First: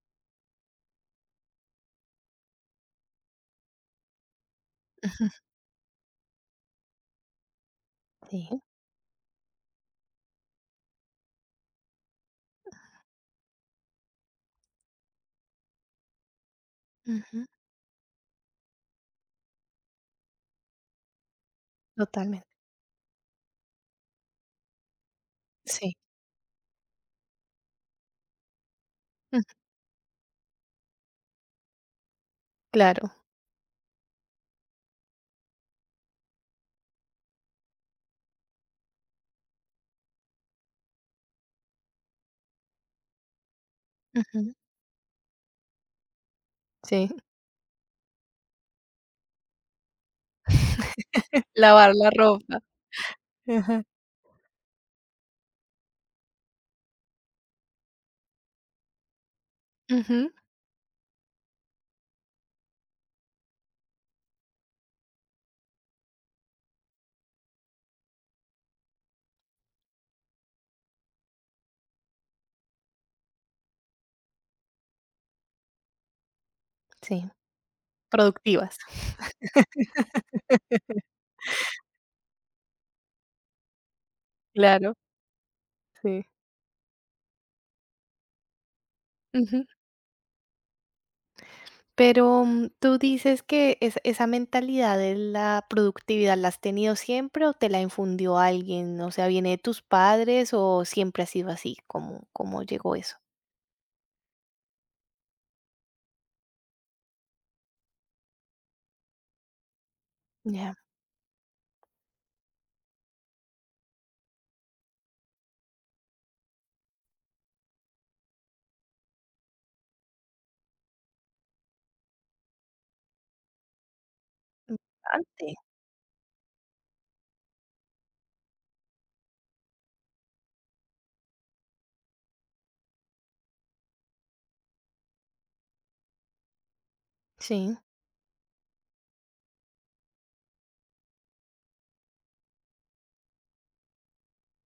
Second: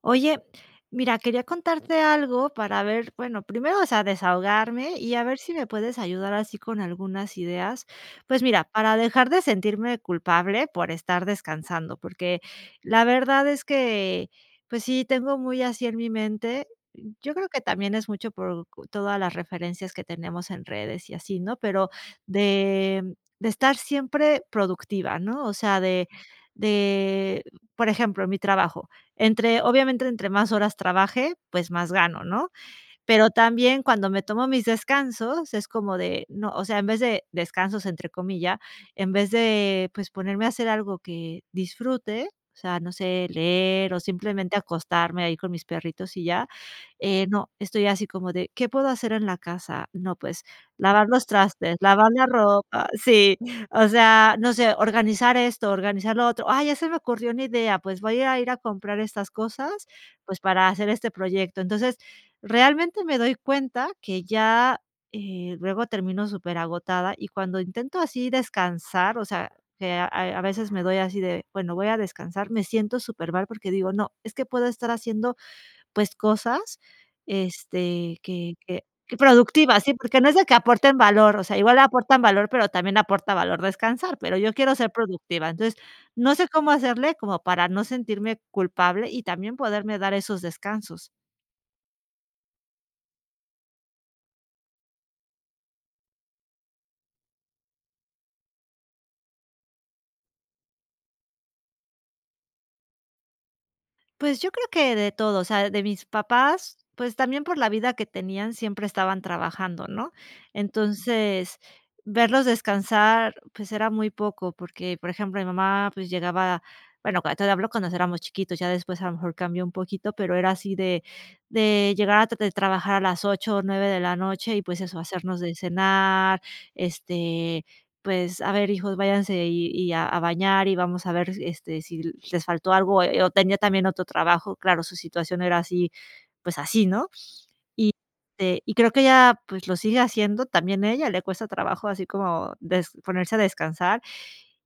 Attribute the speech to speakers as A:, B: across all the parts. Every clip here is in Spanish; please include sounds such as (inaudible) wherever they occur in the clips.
A: Oye, mira, quería contarte algo para ver, bueno, primero, o sea, desahogarme y a
B: Ujú.
A: ver si me puedes ayudar así con algunas ideas. Pues
B: Sí.
A: mira, para dejar de sentirme culpable por estar descansando, porque la verdad es que, pues sí, tengo muy así en mi mente. Yo
B: Ujú.
A: creo que también es mucho por todas las referencias que tenemos en redes y así, ¿no? Pero
B: Totalmente.
A: de, de estar siempre productiva, ¿no? O sea,
B: Sí.
A: de, por ejemplo, mi trabajo.
B: Mm,
A: Entre obviamente, entre más horas trabaje, pues más gano, ¿no?
B: claro.
A: Pero también cuando me tomo mis descansos, es como de, no, o sea, en vez de descansos, entre comillas, en vez de, pues, ponerme a hacer algo que disfrute, o sea, no sé, leer o
B: Ujú.
A: simplemente acostarme ahí con mis perritos y ya,
B: Sí.
A: no, estoy así como de, ¿qué puedo hacer en la casa? No, pues, lavar los
B: (laughs)
A: trastes,
B: Lavar la
A: lavar la
B: ropa.
A: ropa, sí,
B: Ajá.
A: o sea, no sé, organizar esto, organizar lo otro. Ah, ya se me ocurrió una idea, pues voy a ir a comprar estas cosas,
B: Ujú.
A: pues, para hacer este proyecto. Entonces, realmente me doy cuenta que ya, luego termino superagotada y cuando intento así descansar, o sea, que a veces me doy así de, bueno, voy a descansar, me siento supermal porque digo, no, es que puedo estar haciendo, pues, cosas,
B: Sí.
A: que
B: Productivas.
A: que que
B: (laughs)
A: productivas, sí, porque no es de que aporten valor, o sea, igual aportan valor, pero también aporta valor descansar, pero yo quiero ser
B: Claro.
A: productiva. Entonces,
B: Sí.
A: no sé cómo hacerle como para no sentirme culpable y también
B: Ujú.
A: poderme dar esos descansos.
B: Pero ¿tú dices que es esa mentalidad de la productividad la has tenido siempre o te la infundió alguien? O sea, ¿viene de tus padres o siempre ha sido así? ¿Cómo llegó eso?
A: Pues yo creo que de todo, o sea, de mis papás, pues también por la vida que tenían siempre estaban trabajando, ¿no?
B: Ya,
A: Entonces, verlos descansar, pues era muy poco, porque, por ejemplo, mi mamá pues llegaba, bueno, te hablo cuando éramos chiquitos, ya después a lo mejor cambió un poquito, pero era así de llegar de trabajar a las 8 o 9 de la noche y pues eso, hacernos de
B: bastante.
A: cenar, este, pues, a ver, hijos, váyanse y a bañar y vamos a ver, si les faltó algo, o tenía también otro trabajo. Claro, su situación era así, pues así, ¿no?
B: Sí.
A: Y, y creo que ella, pues, lo sigue haciendo, también a ella le cuesta trabajo así como des ponerse a descansar.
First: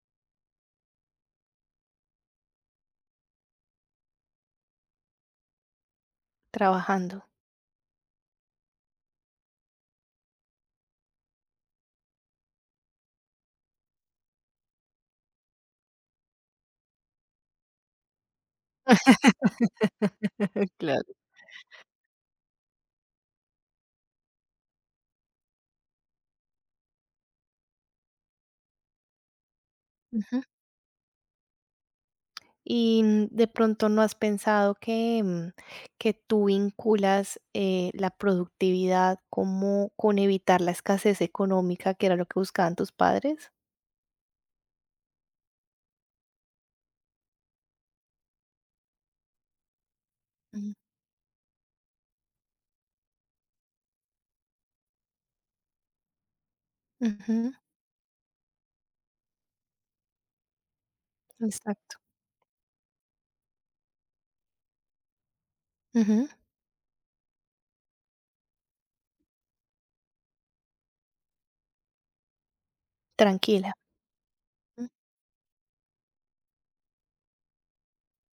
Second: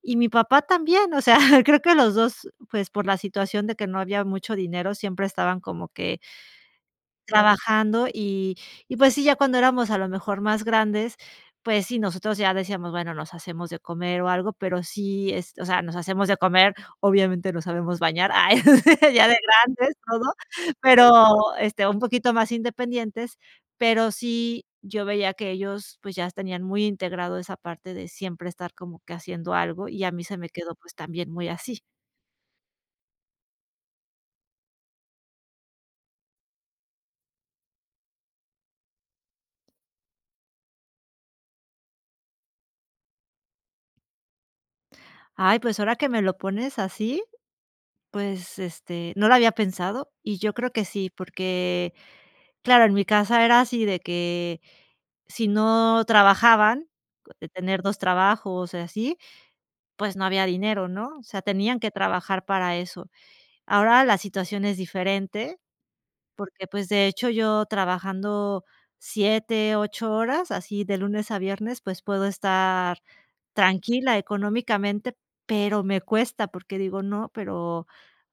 A: Y mi papá también, o sea, (laughs) creo que los 2 pues, por la situación de que no había mucho dinero, siempre estaban como que
B: Trabajando.
A: trabajando y pues sí, ya cuando éramos a lo mejor más grandes, pues sí, nosotros ya decíamos, bueno, nos hacemos de comer o algo, pero sí, es o sea, nos hacemos de comer, obviamente no sabemos bañar, (laughs) ay, (laughs) ya de grandes, todo,
B: (laughs) Claro.
A: pero, un poquito más independientes, pero sí, yo veía que ellos, pues, ya tenían muy integrado esa parte de siempre estar como que haciendo algo, y a mí se me quedó, pues, también muy así.
B: Y de pronto no has pensado que que tú vinculas la productividad como con evitar la escasez económica, que era lo que buscaban tus padres.
A: Ay, pues ahora que me lo pones así. Pues, no lo había pensado y yo creo
B: Ujú.
A: que sí, porque, claro, en mi casa era así de que si no trabajaban, de
B: Ujú,
A: tener 2 trabajos y así, pues no había dinero, ¿no? O sea, tenían que
B: exacto.
A: trabajar para eso. Ahora la situación es diferente,
B: Ujú,
A: porque, pues, de hecho, yo trabajando 7 8 horas, así de lunes a viernes, pues puedo estar
B: tranquila.
A: tranquila
B: Ujú.
A: económicamente, pero me cuesta porque digo: "No, pero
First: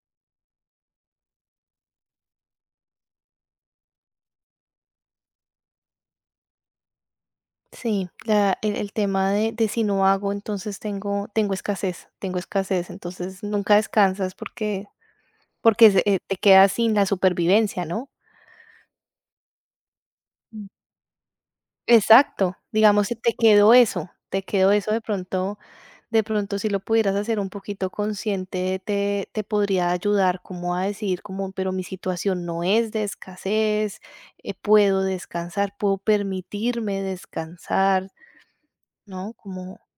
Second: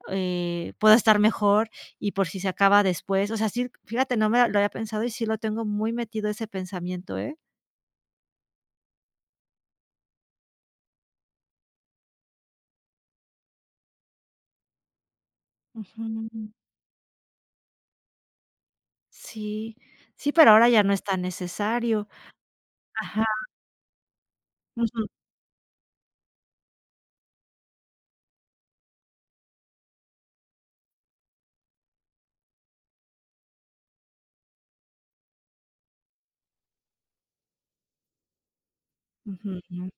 A: puedo estar mejor y por si se acaba después. O sea, sí, fíjate, no me lo había pensado y sí lo tengo muy metido ese pensamiento, ¿eh?
B: Sí, el tema de si no hago, entonces tengo, tengo escasez, entonces nunca descansas porque, porque
A: Ujú.
B: te quedas sin la supervivencia, ¿no?
A: Sí, sí, pero ahora ya no es tan necesario.
B: Exacto, digamos, si
A: Ajá.
B: te quedó eso, te quedó eso de
A: Ujú,
B: pronto, de pronto si lo pudieras hacer un poquito consciente, te podría ayudar como a decir como: "Pero mi situación no es de escasez, puedo descansar, puedo permitirme descansar", ¿no?
A: ujú, ujú.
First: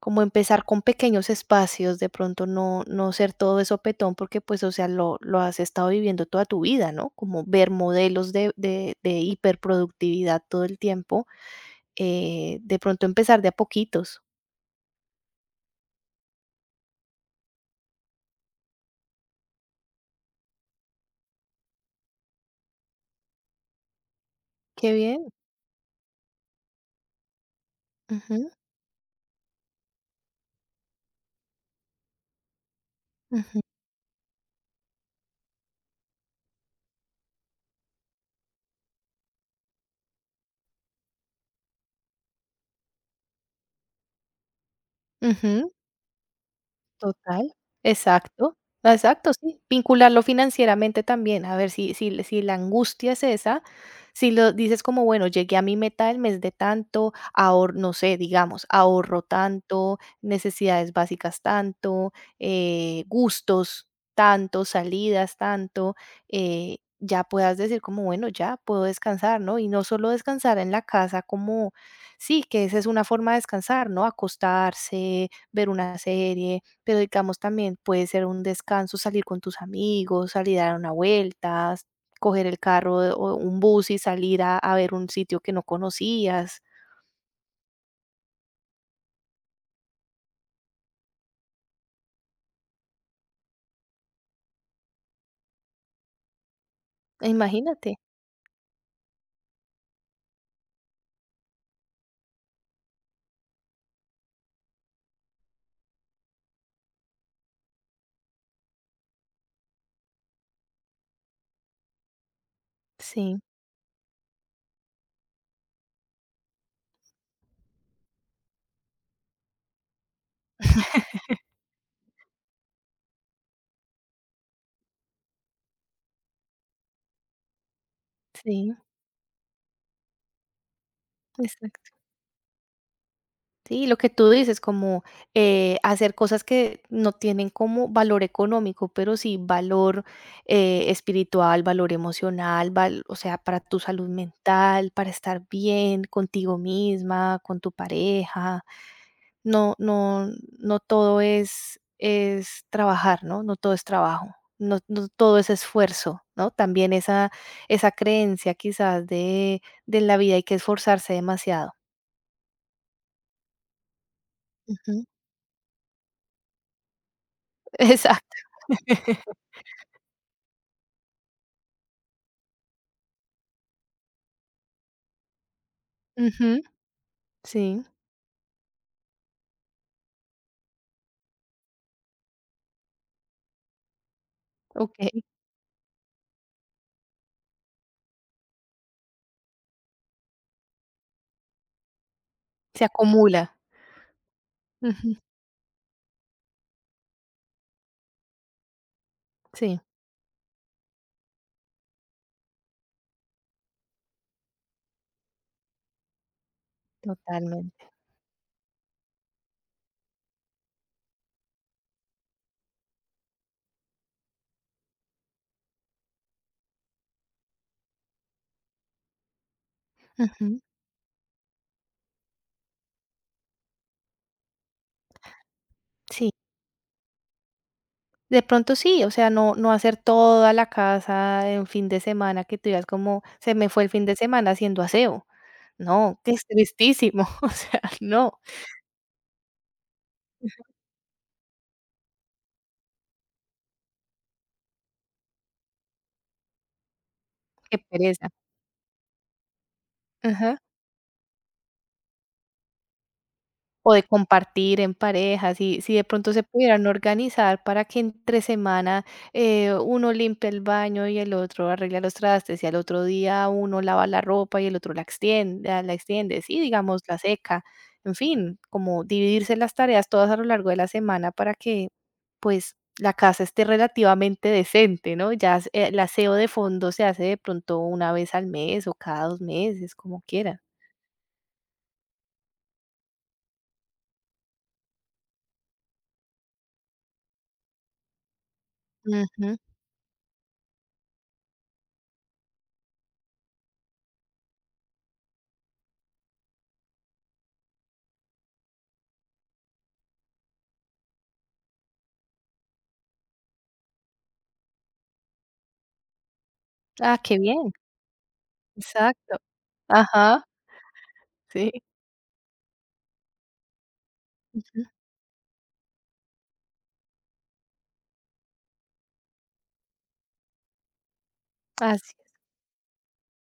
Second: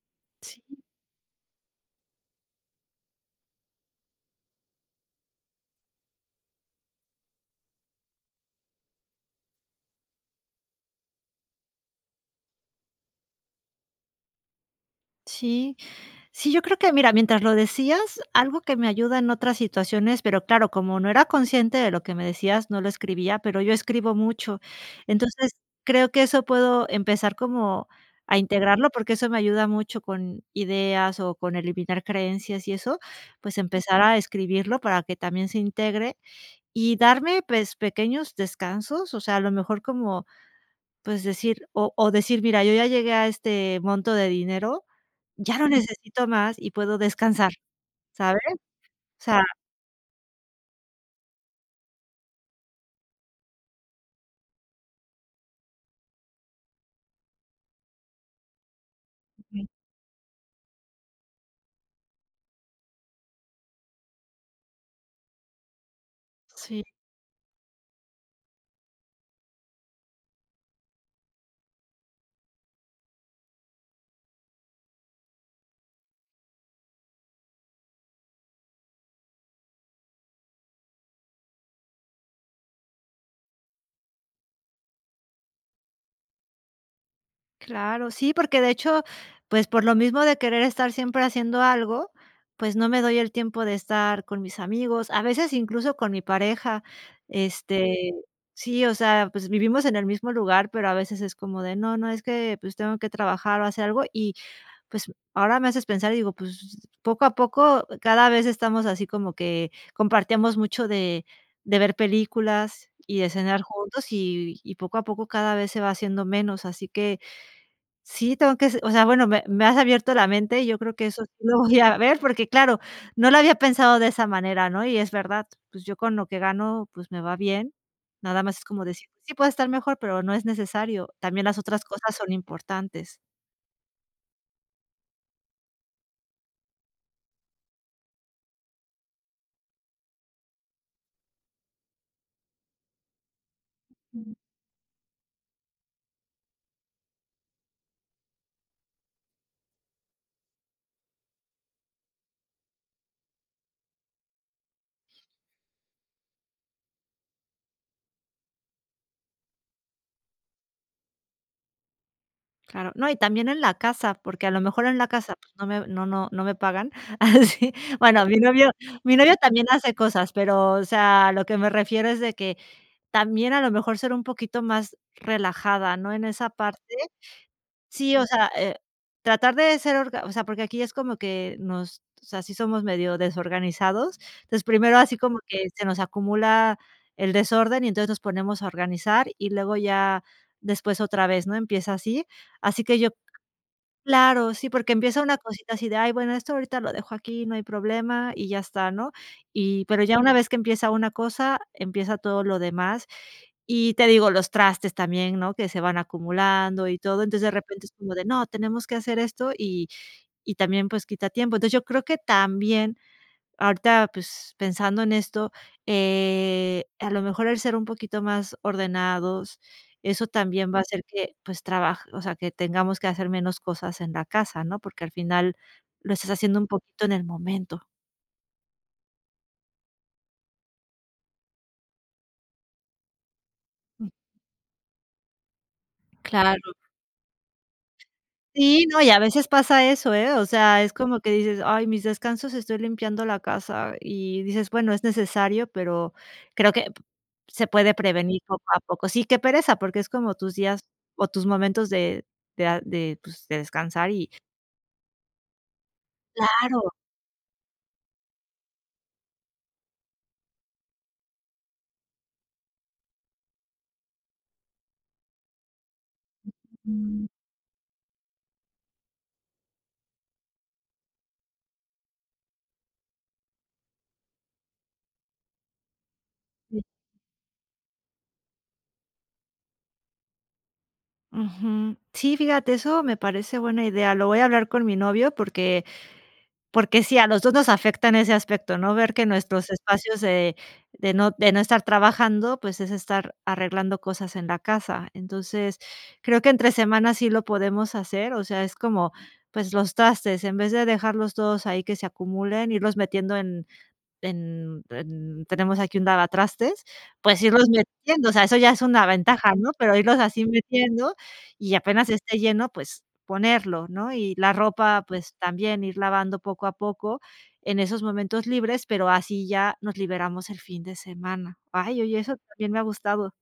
B: Como
A: Sí,
B: empezar con pequeños espacios, de pronto no ser todo eso petón porque, pues, o sea, lo has estado viviendo toda tu vida, ¿no? Como ver modelos de hiperproductividad todo el tiempo. De pronto empezar de a poquitos.
A: sí. Sí, yo creo que, mira, mientras lo decías, algo que me ayuda en otras situaciones, pero claro, como no era consciente de lo que me decías, no lo escribía, pero yo escribo mucho.
B: Qué bien.
A: Entonces, creo que eso puedo empezar como a
B: Ujú,
A: integrarlo, porque eso me ayuda mucho con ideas o con eliminar creencias y eso, pues
B: ujú,
A: empezar a escribirlo para que también se integre y darme, pues, pequeños descansos, o sea, a lo mejor como pues decir, o decir: "Mira, yo ya llegué a este monto de dinero, ya no
B: Ujú.
A: necesito más y puedo
B: Total,
A: descansar", ¿sabes?
B: exacto,
A: O
B: exacto,
A: sea,
B: sí, vincularlo financieramente también, a ver si si la angustia es esa, si lo dices como, bueno, llegué a mi meta del mes de tanto, ahor no sé, digamos, ahorro
A: okey.
B: tanto, necesidades básicas tanto, gustos tanto, salidas tanto,
A: Sí,
B: ya puedas decir como, bueno, ya puedo descansar, ¿no? Y no solo descansar en la casa como sí, que esa es una forma de descansar, ¿no? Acostarse, ver una serie, pero, digamos, también puede ser un descanso salir con tus amigos, salir a dar una vuelta, coger el carro o un bus y salir a ver un sitio que no conocías.
A: claro, sí, porque de hecho, pues por lo mismo de querer estar siempre haciendo algo, pues no me doy el tiempo de estar con mis amigos, a veces incluso con mi pareja,
B: Imagínate.
A: este, sí, o sea, pues vivimos en el mismo lugar, pero a veces es como de: "No, no, es que, pues tengo que trabajar o hacer algo". Y Pues, ahora me haces pensar y digo, pues, poco a poco, cada vez estamos así como que compartíamos mucho de ver películas y de
B: Sí,
A: cenar juntos, y poco a poco cada vez se va haciendo menos, así que sí, tengo que s o sea, bueno, me has abierto la mente y yo creo que eso sí lo voy a ver, porque claro, no lo había pensado de esa manera, ¿no? Y es verdad, pues, yo con lo que gano, pues, me va bien, nada más es
B: sí,
A: como decir, pues, sí puede estar mejor, pero no es necesario, también las otras
B: exacto.
A: cosas son importantes.
B: Sí, lo que tú dices, como, hacer cosas que no tienen como valor económico, pero sí valor, espiritual, valor emocional, val o sea, para tu salud mental, para estar bien contigo misma, con tu pareja. No, no, no todo es trabajar, ¿no? No todo es trabajo, no, no todo es esfuerzo, ¿no? También esa creencia quizás de la vida hay que esforzarse demasiado.
A: Claro, no, y también en la casa, porque a lo mejor en
B: Ujú.
A: la casa, pues, no me pagan, (laughs) así, bueno,
B: Exacto.
A: mi novio mi
B: (laughs)
A: novio también hace cosas, pero, o sea, lo que me refiero es de que también a lo mejor ser un poquito más relajada, ¿no?, en esa
B: Ujú.
A: parte.
B: Sí,
A: Sí, o sea, tratar de ser orga o sea, porque aquí es como que nos o sea, sí somos medio desorganizados. Entonces,
B: ok,
A: primero así como que se nos acumula el desorden y entonces nos ponemos a organizar y luego ya después otra vez, ¿no?, empieza así. Así
B: se
A: que yo.
B: acumula.
A: Claro, sí, porque
B: Ujú.
A: empieza una cosita así de: "Ay, bueno, esto ahorita lo dejo aquí, no hay problema", y ya está, ¿no?
B: Sí,
A: Y pero ya una vez que empieza una cosa, empieza todo lo demás. Y te digo, los trastes también, ¿no? Que se van acumulando y todo. Entonces, de repente
B: totalmente.
A: es como de: "No, tenemos que hacer esto", y también, pues, quita tiempo. Entonces, yo creo que también. Ahorita, pues, pensando en esto, a lo mejor el ser un poquito más ordenados, eso
B: Ujú.
A: también va a hacer que, pues, trabaje o sea, que tengamos que hacer menos cosas en la casa, ¿no? Porque al final lo estás
B: Sí.
A: haciendo un poquito en el momento.
B: De pronto sí, o sea, no no hacer toda la casa en fin de semana, que tú digas como: "Se me fue el fin
A: Mm.
B: de semana haciendo aseo". No, que es
A: Claro.
B: tristísimo, (laughs) o sea, no,
A: Sí, no, y a veces pasa eso, ¿eh? O sea, es como que dices: "Ay, mis descansos estoy limpiando la casa", y dices: "Bueno, es necesario", pero creo que se
B: qué
A: puede
B: pereza.
A: prevenir poco a poco. Sí, qué pereza, porque es como tus
B: Ajá.
A: días o tus momentos de, pues, de
B: O de
A: descansar y
B: compartir en pareja, si de pronto se pudieran
A: claro,
B: organizar para que entre semana, uno limpie el baño y el otro arregla los trastes, y al otro día uno lava la ropa y el otro la extiende la extiende, sí, digamos, la
A: mm,
B: seca. En fin, como dividirse las tareas todas a lo largo de la semana para que pues la casa esté relativamente decente, ¿no? Ya el aseo de
A: sí.
B: fondo se hace de pronto una vez al mes o cada dos meses, como quiera.
A: Ujú. Sí, fíjate, eso me parece buena idea. Lo voy a hablar con mi novio porque sí, a los 2 nos afecta en ese aspecto, ¿no? Ver que
B: Ujú.
A: nuestros espacios de no estar trabajando, pues, es estar arreglando cosas en la casa. Entonces, creo que entre semana sí lo podemos hacer, o sea, es como, pues, los trastes, en vez de dejarlos todos ahí que se acumulen, irlos metiendo en tenemos aquí un lavatrastes,
B: Ah, qué
A: pues irlos
B: bien.
A: metiendo, o sea, eso ya es una
B: Exacto.
A: ventaja, ¿no? Pero irlos
B: Ajá,
A: así metiendo
B: sí.
A: y apenas esté lleno, pues ponerlo, ¿no? Y la
B: Ujú.
A: ropa, pues también ir lavando poco a poco en esos momentos libres, pero así ya nos liberamos el fin de semana. Ay,
B: Así,
A: oye, eso también me ha gustado.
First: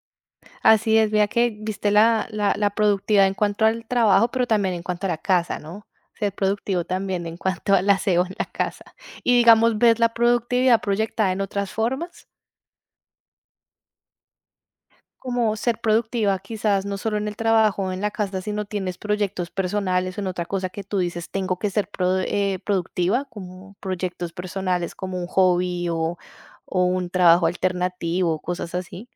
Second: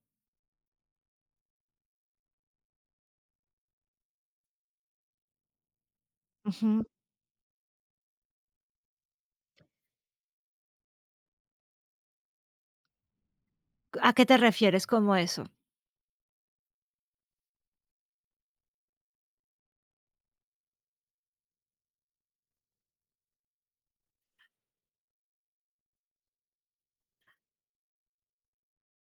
B: así es, vea que viste la, la, la productividad en cuanto al trabajo, pero también en cuanto a la casa, ¿no? Ser productivo
A: Ujú.
B: también en cuanto al aseo en la casa. Y digamos, ¿ves la productividad proyectada en otras formas?
A: ¿A qué te refieres como eso?
B: Como ser productiva, quizás no solo en el trabajo o en la casa, sino tienes proyectos personales o en otra cosa que tú dices, tengo que ser productiva, como proyectos personales, como un hobby o un trabajo alternativo, cosas así.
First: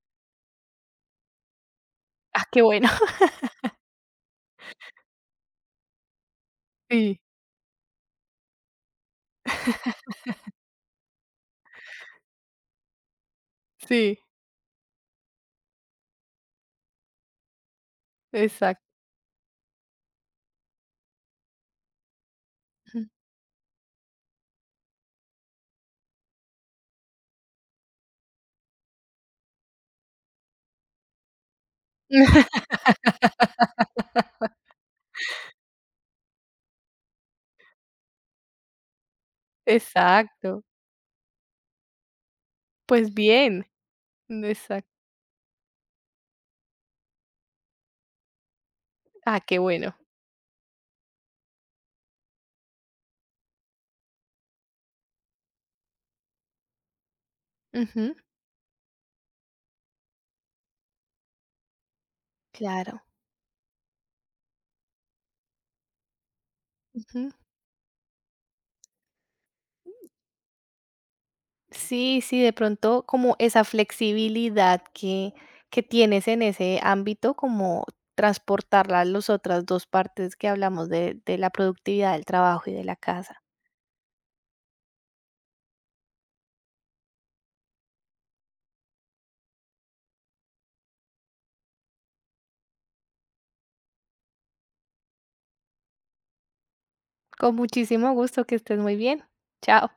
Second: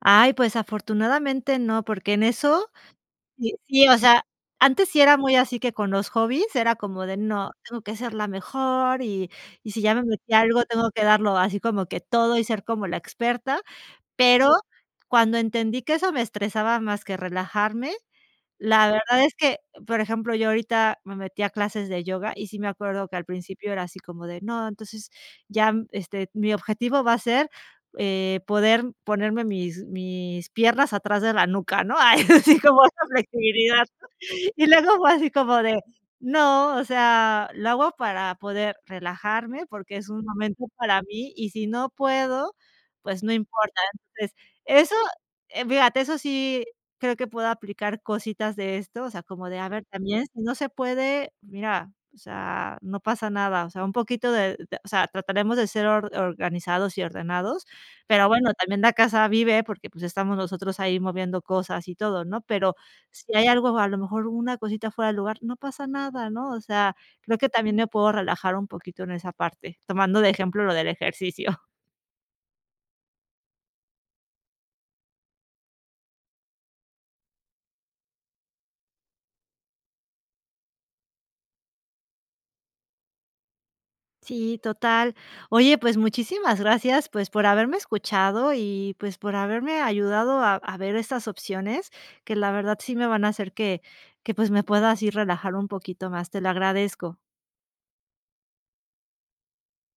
A: Ay, pues afortunadamente no, porque en
B: Ah, qué
A: eso.
B: bueno. (laughs)
A: Sí, sí, o sea, antes sí era muy así que con los hobbies era como de
B: Sí,
A: no, tengo que ser la mejor y si ya me metí a algo, tengo que darlo así como que todo y ser como la experta,
B: sí,
A: pero cuando entendí que eso me estresaba más que relajarme,
B: exacto.
A: la verdad es que, por ejemplo, yo ahorita me metí a clases de yoga y sí me
B: Ujú.
A: acuerdo que al principio era así como de, no, entonces ya, mi objetivo va a ser, poder ponerme mis piernas atrás de la nuca, ¿no? (laughs) Ay,
B: (laughs)
A: así como esa flexibilidad. Y luego fue así como de, no, o sea, lo hago para poder relajarme, porque es un
B: Exacto.
A: momento para mí, y si no puedo,
B: Pues
A: pues no
B: bien,
A: importa. Entonces,
B: exacto.
A: eso, fíjate, eso sí creo que puedo aplicar cositas de esto, o sea,
B: Ah,
A: como
B: qué
A: de, a ver,
B: bueno.
A: también si no se puede, mira, o sea, no pasa nada, o sea, un poquito de o sea, trataremos de ser or organizados y ordenados,
B: Ujú.
A: pero bueno, también la casa vive porque, pues, estamos nosotros ahí moviendo cosas y todo, ¿no? Pero
B: Claro.
A: si hay algo, a lo mejor una cosita fuera de lugar, no pasa nada, ¿no? O sea,
B: Ujú.
A: creo que también me puedo relajar un poquito en esa parte, tomando de ejemplo lo del ejercicio. (laughs)
B: Sí, sí, de pronto como esa flexibilidad que tienes en ese ámbito, como transportarla a las otras dos partes que hablamos de la productividad del trabajo y de la casa.
A: Sí, total. Oye, pues muchísimas gracias, pues, por haberme escuchado y, pues, por haberme ayudado a ver estas opciones, que la verdad sí me van a hacer que, pues, me pueda así relajar un poquito más. Te lo agradezco.
B: Con muchísimo gusto, que estés muy bien. Chao.